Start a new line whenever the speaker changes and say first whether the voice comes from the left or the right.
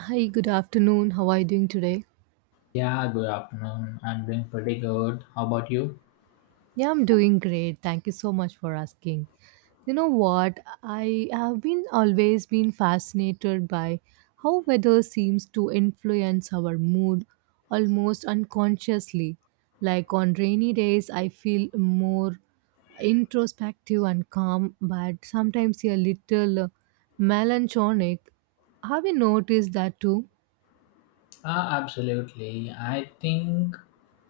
right: Hi, good afternoon. How are you doing today?
left: Yeah, good afternoon. I'm doing pretty good. How about you?
right: Yeah, I'm doing great. Thank you so much for asking. You know what? I have been always been fascinated by how weather seems to influence our mood almost unconsciously. Like on rainy days, I feel more introspective and calm, but sometimes a little melancholic. Have you noticed that too?
left: Ah, absolutely. I think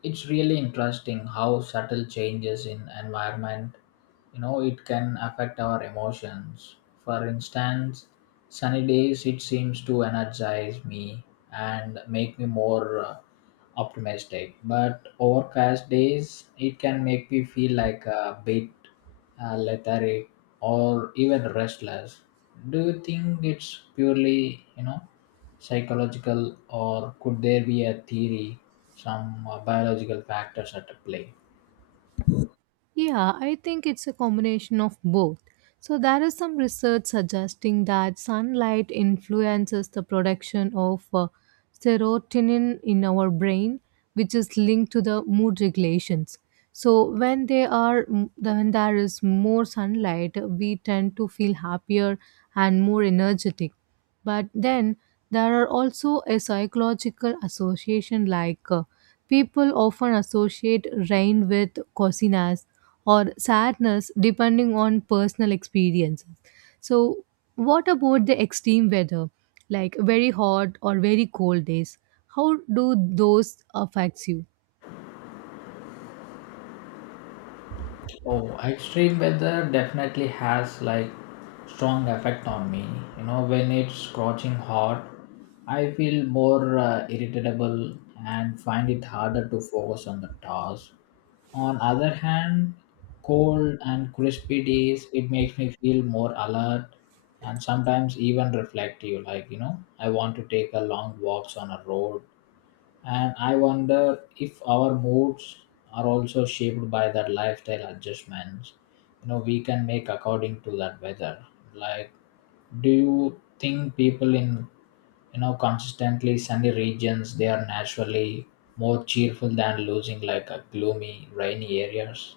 left: it's really interesting how subtle changes in environment, you know, it can affect our emotions. For instance, sunny days it seems to energize me and make me more optimistic, but overcast days it can make me feel like a bit lethargic or even restless. Do you think it's purely, psychological, or could there be a theory, some biological factors at play?
right: Yeah, I think it's a combination of both. So, there is some research suggesting that sunlight influences the production of serotonin in our brain, which is linked to the mood regulations. So, when they are m- the- when there is more sunlight, we tend to feel happier and more energetic. But then there are also a psychological association like people often associate rain with coziness or sadness depending on personal experiences. So, what about the extreme weather, like very hot or very cold days? How do those affects you?
left: Oh, extreme weather definitely has like strong effect on me. You know, when it's scorching hot, I feel more irritable and find it harder to focus on the task. On other hand, cold and crispy days, it makes me feel more alert and sometimes even reflective. Like you know, I want to take a long walks on a road. And I wonder if our moods are also shaped by that lifestyle adjustments. You know, we can make according to that weather. Like, do you think people in, you know, consistently sunny regions they are naturally more cheerful than losing like a gloomy, rainy areas?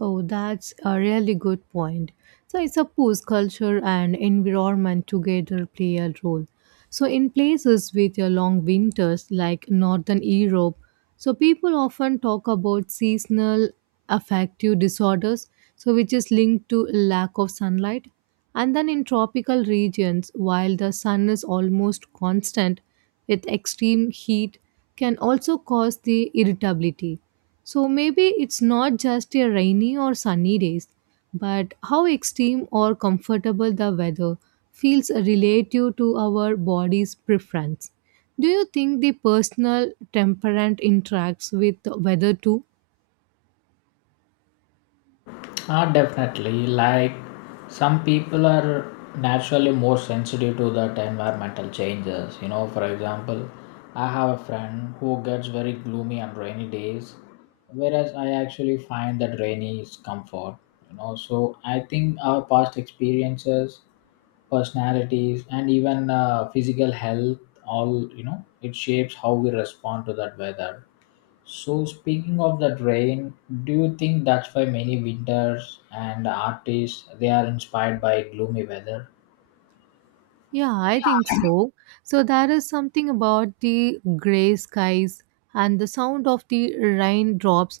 right: Oh, that's a really good point. So I suppose culture and environment together play a role. So in places with a long winters like northern Europe, so people often talk about seasonal affective disorders, so which is linked to lack of sunlight. And then in tropical regions, while the sun is almost constant, with extreme heat can also cause the irritability, so maybe it's not just a rainy or sunny days, but how extreme or comfortable the weather feels relative to our body's preference. Do you think the personal temperament interacts with the weather too?
left: Ah, definitely. Like some people are naturally more sensitive to that environmental changes. You know, for example, I have a friend who gets very gloomy on rainy days, whereas I actually find that rainy is comfort. You know, so I think our past experiences, personalities, and even physical health all, you know, it shapes how we respond to that weather. So speaking of that rain, do you think that's why many winters and artists they are inspired by gloomy weather?
right: Yeah, I think so. So there is something about the gray skies and the sound of the raindrops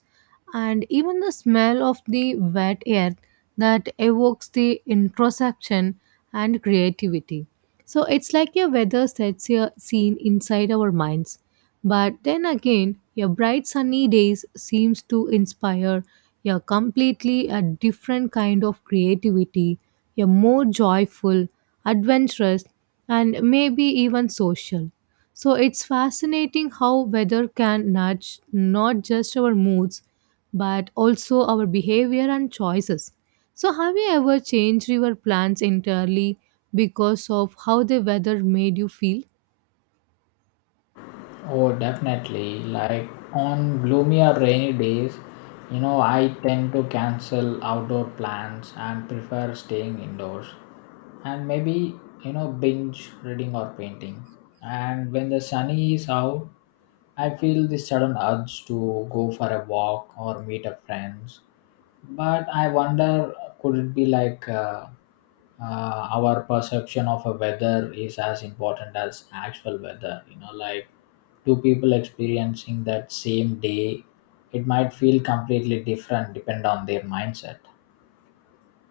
right: and even the smell of the wet earth that evokes the introspection and creativity. So it's like a weather sets a scene inside our minds. But then again, your bright sunny days seems to inspire a completely a different kind of creativity, a more joyful adventurous, and maybe even social. So it's fascinating how weather can nudge not just our moods but also our behavior and choices. So, have you ever changed your plans entirely because of how the weather made you feel?
left: Oh, definitely. Like on gloomy or rainy days, you know, I tend to cancel outdoor plans and prefer staying indoors. And maybe, you know, binge reading or painting. And when the sunny is out, I feel this sudden urge to go for a walk or meet up friends. But I wonder, could it be like our perception of a weather is as important as actual weather? You know, like two people experiencing that same day, it might feel completely different depend on their mindset.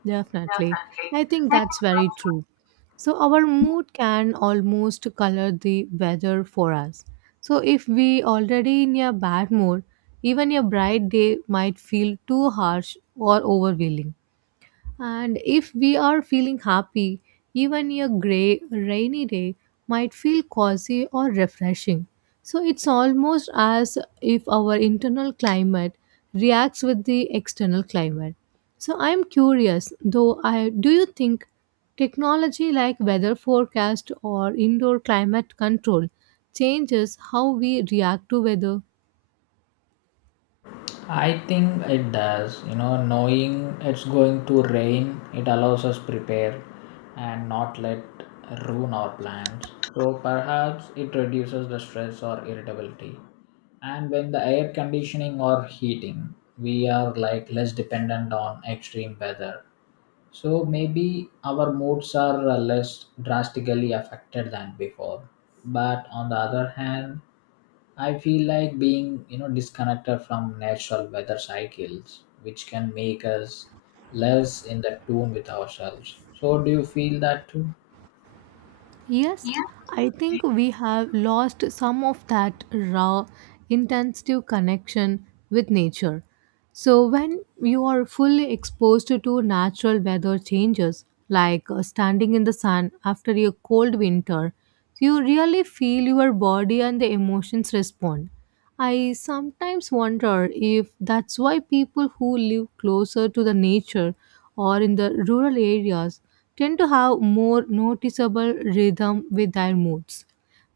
right: Definitely.
left: Definitely.
right: I think
left: I
right: that's very true. So, our mood can almost color the weather for us. So, if we already in a bad mood, even a bright day might feel too harsh or overwhelming. And if we are feeling happy, even a grey, rainy day might feel cozy or refreshing. So it's almost as if our internal climate reacts with the external climate. So I'm curious though, I do you think technology like weather forecast or indoor climate control changes how we react to weather?
left: I think it does. You know, knowing it's going to rain, it allows us prepare and not let ruin our plans. So perhaps it reduces the stress or irritability. And when the air conditioning or heating we are like less dependent on extreme weather, so maybe our moods are less drastically affected than before. But on the other hand, I feel like being, you know, disconnected from natural weather cycles, which can make us less in the tune with ourselves. So do you feel that too?
right: Yes, I think we have lost some of that raw, intensive connection with nature. So, when you are fully exposed to natural weather changes, like standing in the sun after a cold winter, you really feel your body and the emotions respond. I sometimes wonder if that's why people who live closer to the nature or in the rural areas tend to have more noticeable rhythm with their moods.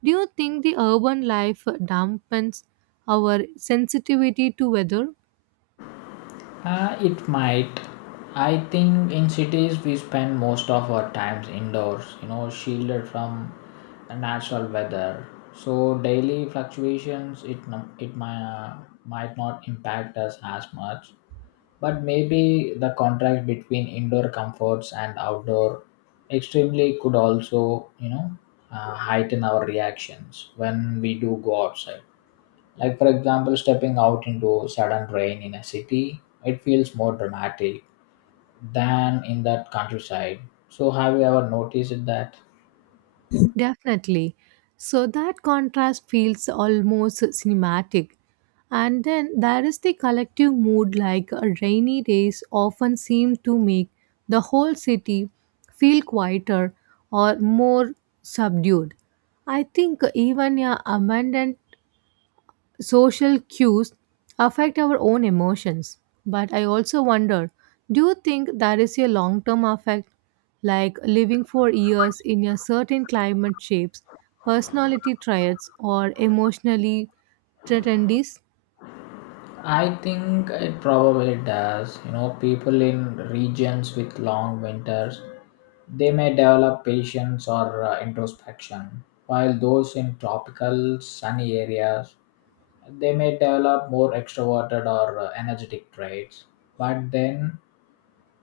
right: Do you think the urban life dampens our sensitivity to weather?
left: It might. I think in cities we spend most of our times indoors, you know, shielded from natural weather. So daily fluctuations, it might not impact us as much. But maybe the contrast between indoor comforts and outdoor extremely could also, you know, heighten our reactions when we do go outside. Like, for example, stepping out into sudden rain in a city, it feels more dramatic than in that countryside. So, have you ever noticed that?
right: Definitely. So that contrast feels almost cinematic. And then there is the collective mood, like rainy days often seem to make the whole city feel quieter or more subdued. I think even a abandoned social cues affect our own emotions. But I also wonder, do you think that is a long term effect? Like living for years in a certain climate shapes personality traits or emotionally tendencies?
left: I think it probably does. You know, people in regions with long winters, they may develop patience or introspection, while those in tropical, sunny areas, they may develop more extroverted or energetic traits. But then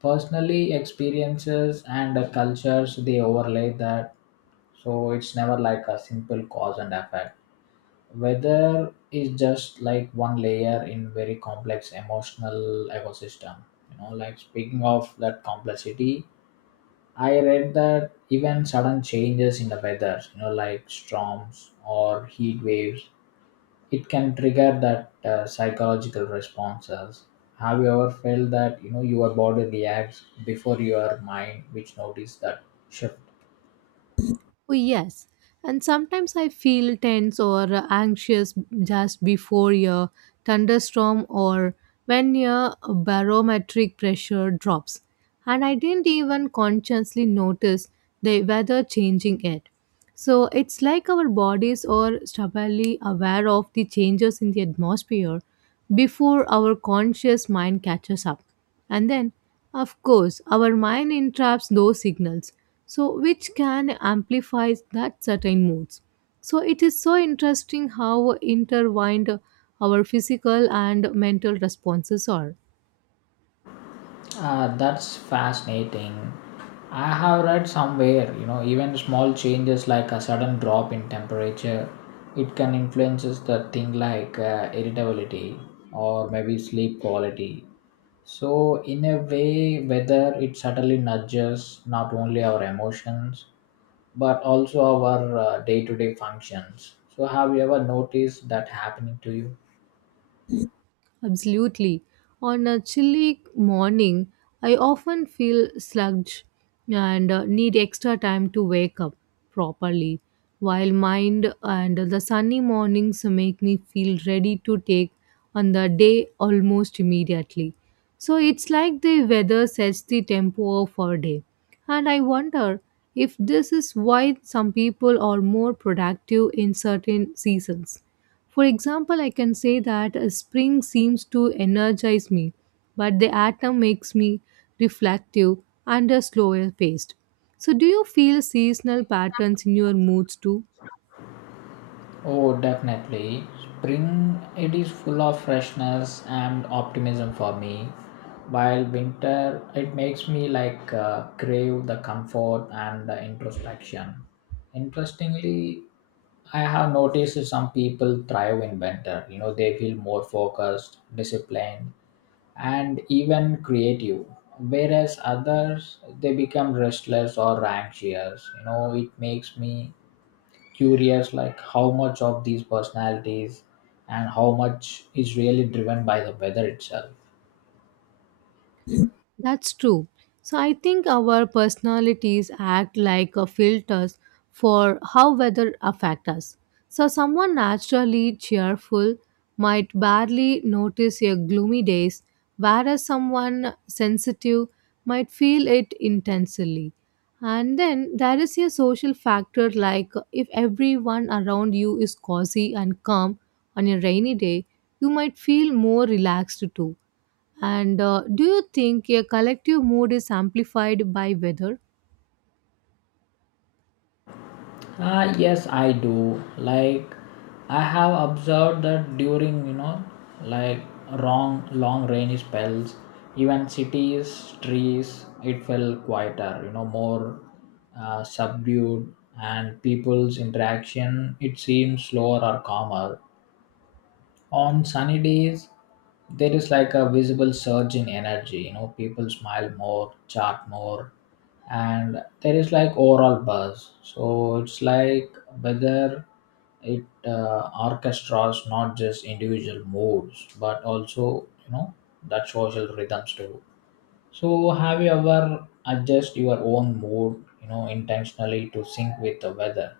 left: personally experiences and the cultures they overlay that, so it's never like a simple cause and effect. Weather is just like one layer in very complex emotional ecosystem. You know, like speaking of that complexity, I read that even sudden changes in the weather, you know, like storms or heat waves, it can trigger that psychological responses. Have you ever felt that, you know, your body reacts before your mind which notice that shift?
right: Oh, yes. And sometimes I feel tense or anxious just before a thunderstorm or when your barometric pressure drops. And I didn't even consciously notice the weather changing it. So it's like our bodies are stubbornly aware of the changes in the atmosphere before our conscious mind catches up. And then, of course, our mind entraps those signals, so which can amplify that certain moods. So it is so interesting how intertwined our physical and mental responses are.
left: Uh, that's fascinating. I have read somewhere, you know, even small changes like a sudden drop in temperature, it can influences the thing like irritability or maybe sleep quality. So in a way whether it subtly nudges not only our emotions but also our day-to-day functions. So, have you ever noticed that happening to you?
right: Absolutely. On a chilly morning, I often feel sluggish and need extra time to wake up properly, while mind and the sunny mornings make me feel ready to take on the day almost immediately. So it's like the weather sets the tempo of our day. And I wonder if this is why some people are more productive in certain seasons. For example, I can say that spring seems to energize me, but the autumn makes me reflective and a slower paced. So, do you feel seasonal patterns in your moods too?
left: Oh, definitely. Spring it is full of freshness and optimism for me, while winter it makes me like crave the comfort and the introspection. Interestingly, I have noticed some people thrive in winter. You know, they feel more focused, disciplined, and even creative, whereas others they become restless or anxious. You know, it makes me curious like how much of these personalities and how much is really driven by the weather itself.
right: That's true. So I think our personalities act like a filters for how weather affect us. So someone naturally cheerful might barely notice your gloomy days, whereas someone sensitive might feel it intensely. And then there is a social factor like if everyone around you is cozy and calm on a rainy day, you might feel more relaxed too. And do you think a collective mood is amplified by weather?
left: Yes, I do. Like, I have observed that during, you know, like long, long rainy spells, even cities, trees, it felt quieter, you know, more subdued, and people's interaction, it seems slower or calmer. On sunny days there is like a visible surge in energy. You know, people smile more, chat more, and there is like overall buzz. So it's like whether it orchestras not just individual moods but also, you know, that social rhythms too. So have you ever adjust your own mood, you know, intentionally to sync with the weather?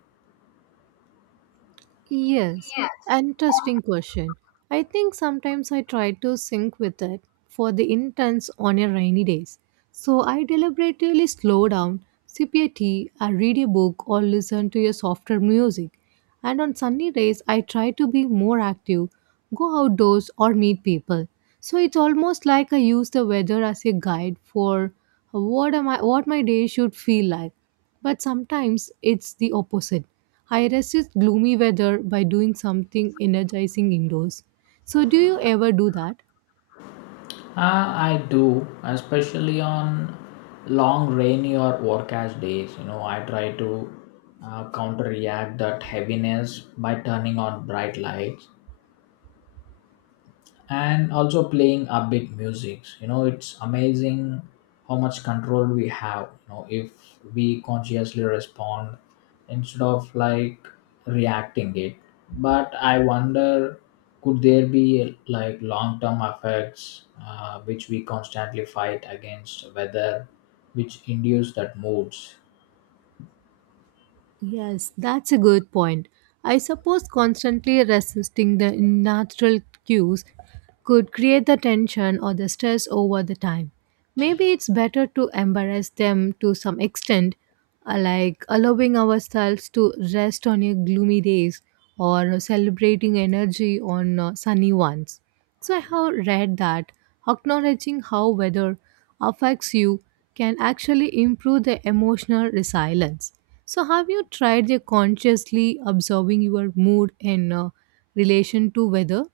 right: Yes,
left: Yes.
right: interesting question. I think sometimes I try to sync with it for the intense on a rainy days. So I deliberately slow down, sip a tea, I read a book or listen to a softer music. And on sunny days I try to be more active, go outdoors, or meet people. So it's almost like I use the weather as a guide for what am I, what my day should feel like. But sometimes it's the opposite. I resist gloomy weather by doing something energizing indoors. So do you ever do that?
left: I do, especially on long rainy or overcast days. You know, I try to counteract that heaviness by turning on bright lights and also playing upbeat music. You know, it's amazing how much control we have, you know, if we consciously respond instead of like reacting it. But I wonder, could there be like long term effects which we constantly fight against whether which induce that moods?
right: Yes, that's a good point. I suppose constantly resisting the natural cues could create the tension or the stress over the time. Maybe it's better to embrace them to some extent, like allowing ourselves to rest on a gloomy days or celebrating energy on sunny ones. So I have read that acknowledging how weather affects you can actually improve the emotional resilience. So have you tried the consciously observing your mood in relation to weather?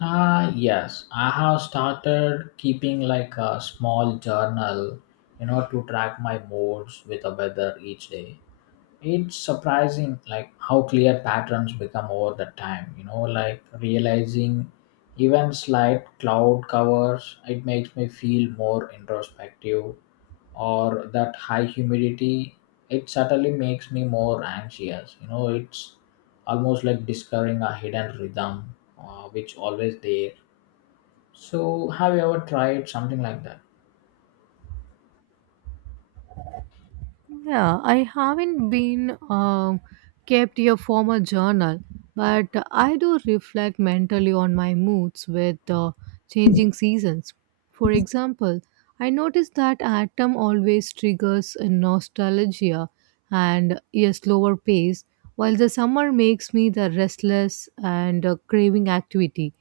left: Ah, yes, I have started keeping like a small journal, you know, to track my moods with the weather each day. It's surprising, like, how clear patterns become over the time, you know, like realizing even slight cloud covers, it makes me feel more introspective, or that high humidity, it certainly makes me more anxious. You know, it's almost like discovering a hidden rhythm, which always there. So, have you ever tried something like that?
right: Yeah, I haven't been kept a formal journal, but I do reflect mentally on my moods with changing seasons. For example, I notice that autumn always triggers a nostalgia and a slower pace, while the summer makes me the restless and craving activity.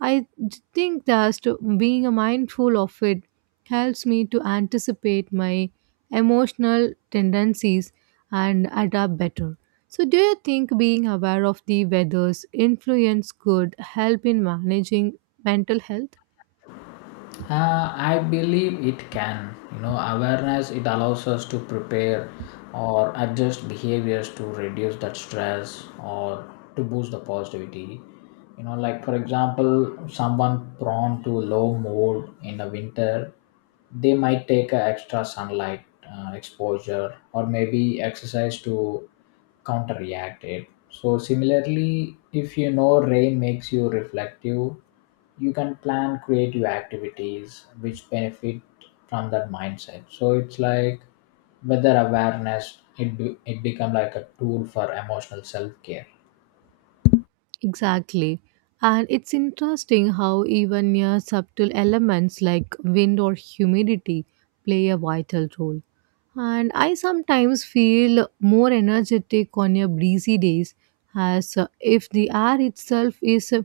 right: Think that being mindful of it helps me to anticipate my emotional tendencies and adapt better. So, do you think being aware of the weather's influence could help in managing mental health?
left: I believe it can. You know, awareness it allows us to prepare or adjust behaviors to reduce that stress or to boost the positivity. You know, like for example, someone prone to low mood in the winter, they might take a extra sunlight exposure or maybe exercise to counteract it. So similarly, if you know rain makes you reflective, you can plan creative activities which benefit from that mindset. So it's like whether awareness it become like a tool for emotional self-care.
right: Exactly. And it's interesting how even near subtle elements like wind or humidity play a vital role. And I sometimes feel more energetic on a breezy days, as if the air itself is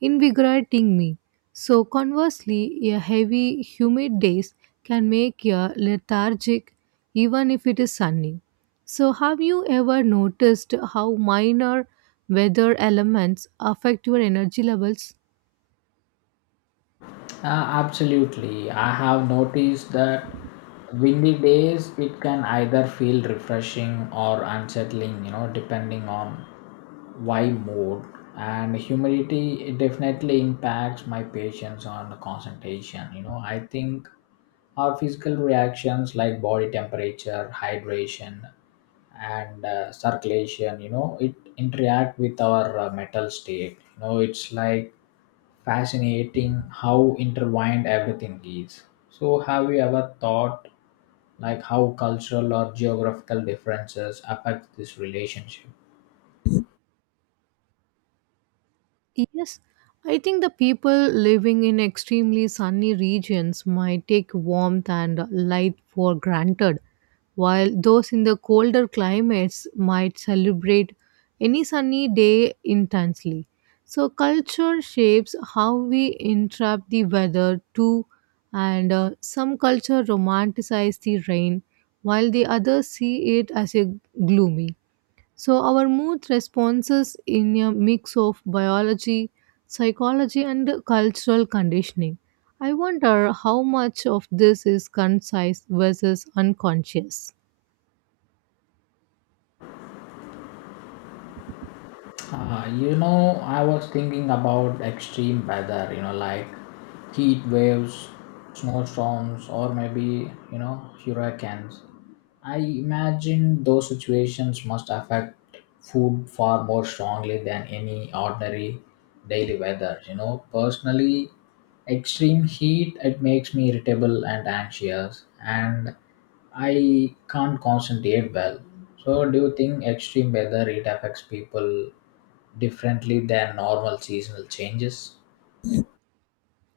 right: invigorating me. So conversely, a heavy humid days can make you lethargic even if it is sunny. So have you ever noticed how minor weather elements affect your energy levels?
left: Uh, absolutely. I have noticed that windy days it can either feel refreshing or unsettling, you know, depending on why mood. And humidity it definitely impacts my patience on the concentration. You know, I think our physical reactions like body temperature, hydration, and circulation, you know, it interact with our mental state. You know, it's like fascinating how intertwined everything is. So, have you ever thought like how cultural or geographical differences affect this relationship?
right: Yes, I think the people living in extremely sunny regions might take warmth and light for granted, while those in the colder climates might celebrate any sunny day intensely. So, culture shapes how we interpret the weather too, and some culture romanticize the rain, while the others see it as a gloomy. So, our mood responses in a mix of biology, psychology, and cultural conditioning. I wonder how much of this is concise versus unconscious.
left: You know, I was thinking about extreme weather, you know, like heat waves, snowstorms, or maybe, you know, hurricanes. I imagine those situations must affect food far more strongly than any ordinary daily weather. You know, personally, extreme heat it makes me irritable and anxious, and I can't concentrate well. So, do you think extreme weather it affects people differently than normal seasonal changes?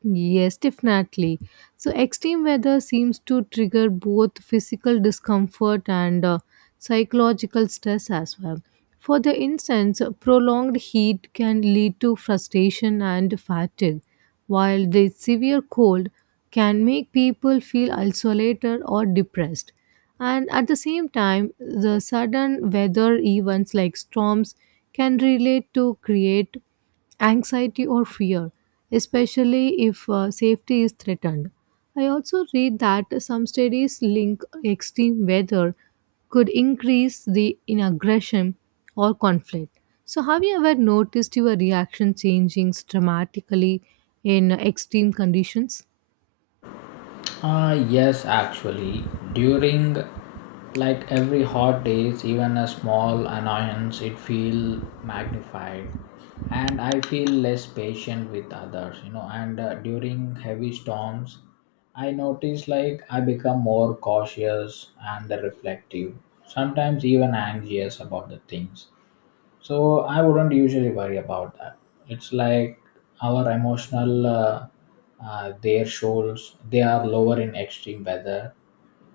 right: Yes, definitely. So, extreme weather seems to trigger both physical discomfort and psychological stress as well. For the instance, prolonged heat can lead to frustration and fatigue, while the severe cold can make people feel isolated or depressed. And at the same time, the sudden weather events like storms can relate to create anxiety or fear, especially if safety is threatened. I also read that some studies link extreme weather could increase the in aggression or conflict. So, have you ever noticed your reaction changing dramatically in extreme conditions?
left: Ah, yes, actually, during like every hot days, even a small annoyance, it feel magnified, and I feel less patient with others, you know. And during heavy storms, I notice like I become more cautious and reflective, sometimes even anxious about the things. So I wouldn't usually worry about that. It's like our emotional, their shoals, they are lower in extreme weather.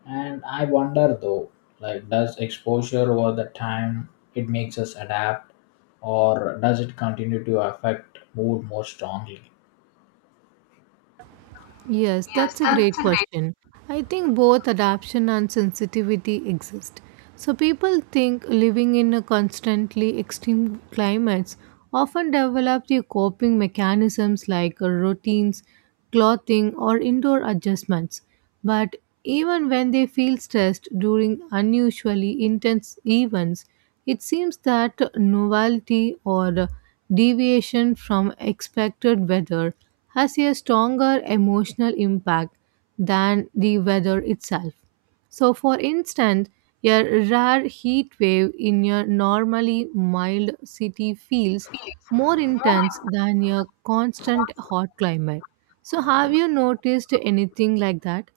left: And I wonder though, like, does exposure over the time, it makes us adapt or does it continue to affect mood more strongly?
right: Yes,
left: Yes,
right: that's a
left: that's
right: great
left: a great
right: question. I think both adaptation and sensitivity exist. So people think living in a constantly extreme climates often develop their coping mechanisms like routines, clothing or indoor adjustments. But even when they feel stressed during unusually intense events, it seems that novelty or deviation from expected weather has a stronger emotional impact than the weather itself. So, for instance, a rare heat wave in a normally mild city feels
left: feeling.
right: more
left: More.
right: intense than a constant hot climate. So, have you noticed anything like that?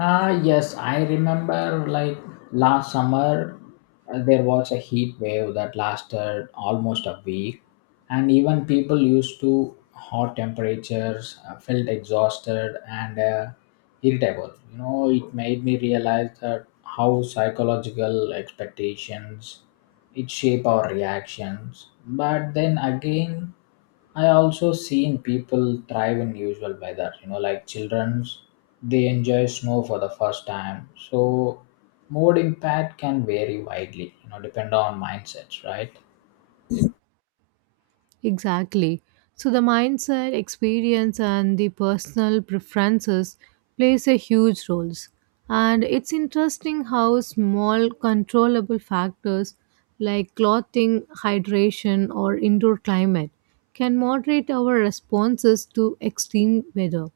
left: Ah, yes, I remember like last summer there was a heat wave that lasted almost a week, and even people used to hot temperatures felt exhausted and irritable. You know, it made me realize that how psychological expectations it shape our reactions. But then again, I also seen people thrive in usual weather, you know, like children's, they enjoy snow for the first time. So mood impact can vary widely, you know, depend on mindsets, right?
right: Exactly. So the mindset, experience, and the personal preferences plays a huge roles. And it's interesting how small controllable factors like clothing, hydration, or indoor climate can moderate our responses to extreme weather.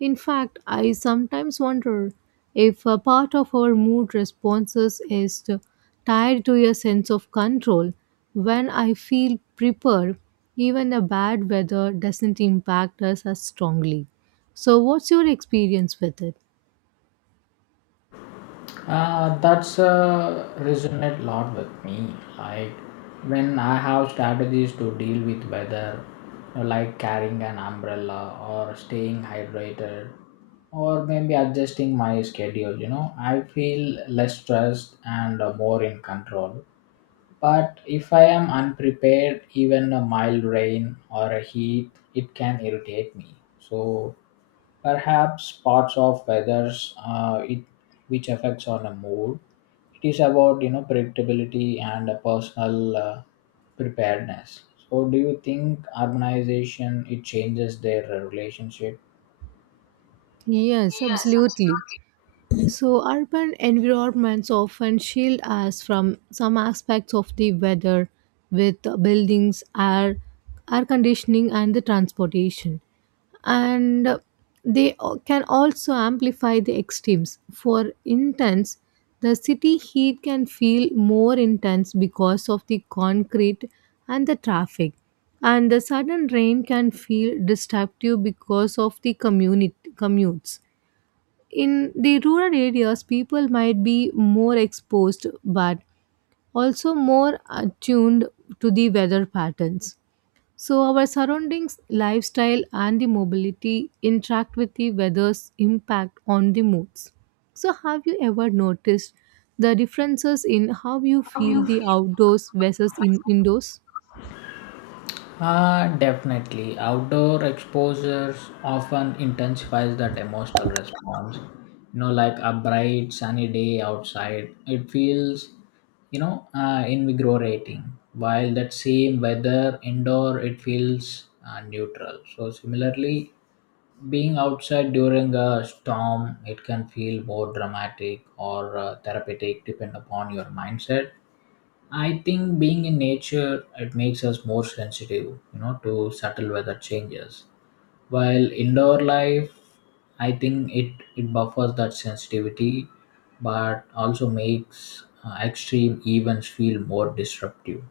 right: In fact, I sometimes wonder if a part of our mood responses is tied to a sense of control. When I feel prepared, even a bad weather doesn't impact us as strongly. So, what's your experience with it?
left: That's resonate a lot with me. Like when I have strategies to deal with weather, you know, like carrying an umbrella or staying hydrated or maybe adjusting my schedule, you know, I feel less stressed and more in control. But if I am unprepared, even a mild rain or a heat, it can irritate me. So perhaps parts of weathers, it which affects on a mood. It is about, you know, predictability and a personal preparedness. So do you think urbanization it changes their relationship?
right: Yes,
left: Yes,
right: absolutely. So, urban environments often shield us from some aspects of the weather with buildings, air conditioning, and the transportation. And can also amplify the extremes. For instance, the city heat can feel more intense because of the concrete and the traffic. And the sudden rain can feel destructive because of the community commutes in the rural areas. People might be more exposed but also more attuned to the weather patterns. So our surroundings, lifestyle and the mobility interact with the weather's impact on the moods. So have you ever noticed the differences in how you feel the outdoors versus in indoors?
left: ah, definitely. Outdoor exposures often intensifies that emotional response. You know, like a bright sunny day outside, it feels, you know, invigorating. While that same weather indoor, it feels neutral. So similarly, being outside during a storm, it can feel more dramatic or therapeutic, depend upon your mindset. I think being in nature it makes us more sensitive, you know, to subtle weather changes. While indoor life, I think it buffers that sensitivity, but also makes extreme events feel more disruptive.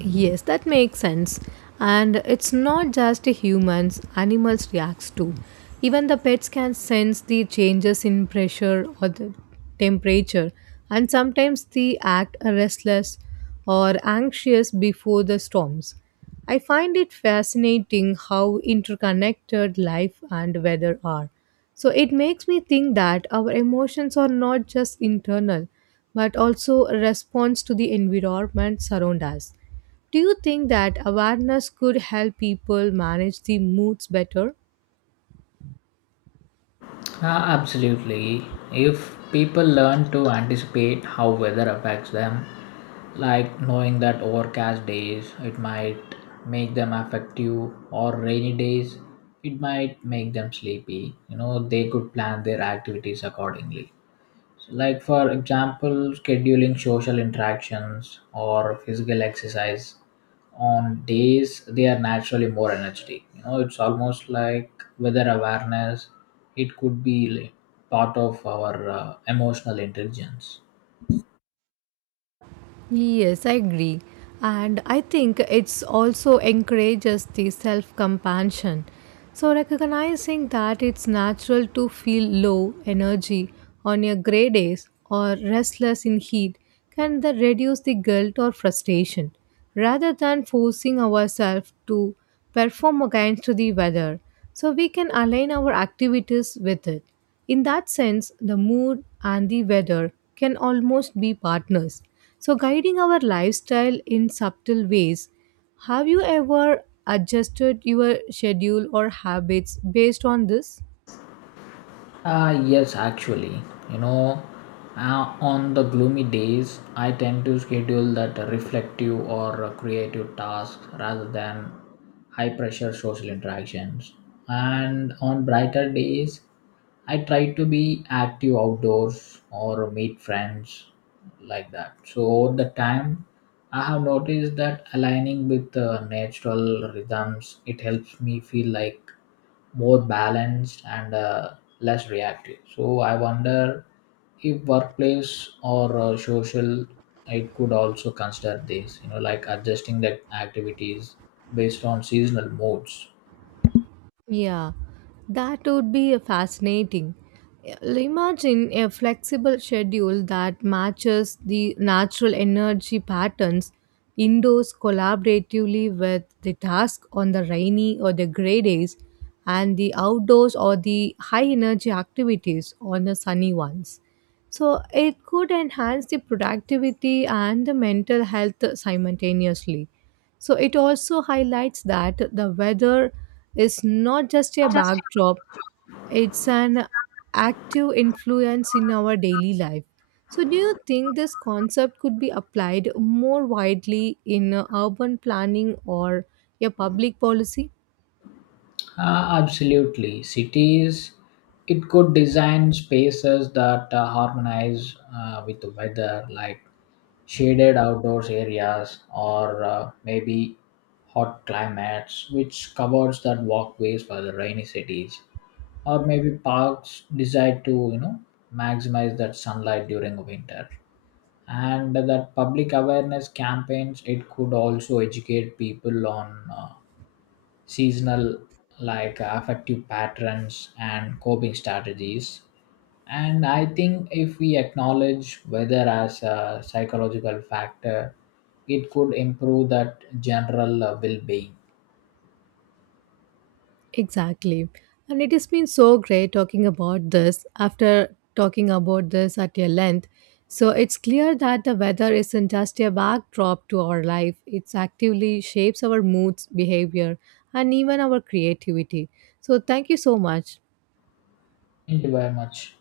right: Yes, that makes sense. And it's not just humans, animals reacts too. Even the pets can sense the changes in pressure or the temperature and sometimes they act restless or anxious before the storms. I find it fascinating how interconnected life and weather are. So it makes me think that our emotions are not just internal but also a response to the environment surround us. Do you think that awareness could help people manage the moods better?
left: Absolutely. If people learn to anticipate how weather affects them, like knowing that overcast days it might make them affective or rainy days it might make them sleepy, you know, they could plan their activities accordingly, like for example scheduling social interactions or physical exercise on days they are naturally more energetic. You know, it's almost like weather awareness it could be like part of our emotional intelligence.
right: Yes, I agree. And I think it's also encourages the self compassion. So, recognizing that it's natural to feel low energy on your gray days or restless in heat can then reduce the guilt or frustration, rather than forcing ourselves to perform against the weather so we can align our activities with it. In that sense, the mood and the weather can almost be partners. So, guiding our lifestyle in subtle ways, have you ever adjusted your schedule or habits based on this?
left: Yes, actually, you know, on the gloomy days, I tend to schedule that reflective or creative tasks rather than high pressure social interactions. And on brighter days, I try to be active outdoors or meet friends like that. So, over the time, I have noticed that aligning with natural rhythms, it helps me feel like more balanced and less reactive. So I wonder if workplace or social, it could also consider this, you know, like adjusting the activities based on seasonal moods.
right: Yeah, that would be a fascinating. Imagine a flexible schedule that matches the natural energy patterns, indoors collaboratively with the task on the rainy or the gray days and the outdoors or the high energy activities on the sunny ones. So it could enhance the productivity and the mental health simultaneously. So it also highlights that the weather is not just a backdrop, it's an active influence in our daily life. So, do you think this concept could be applied more widely in urban planning or a public policy?
left: Ah, absolutely. Cities, it could design spaces that harmonize with the weather, like shaded outdoors areas or maybe hot climates, which covers that walkways for the rainy cities. Or maybe parks decide to, you know, maximize that sunlight during winter. And that public awareness campaigns it could also educate people on seasonal like affective patterns and coping strategies. And I think if we acknowledge weather as a psychological factor, it could improve that general well-being.
right: Exactly. And it has been so great talking about this after talking about this at your length. So it's clear that the weather isn't just a backdrop to our life, it actively shapes our moods, behavior, and even our creativity. So thank you so much.
left: Thank you very much.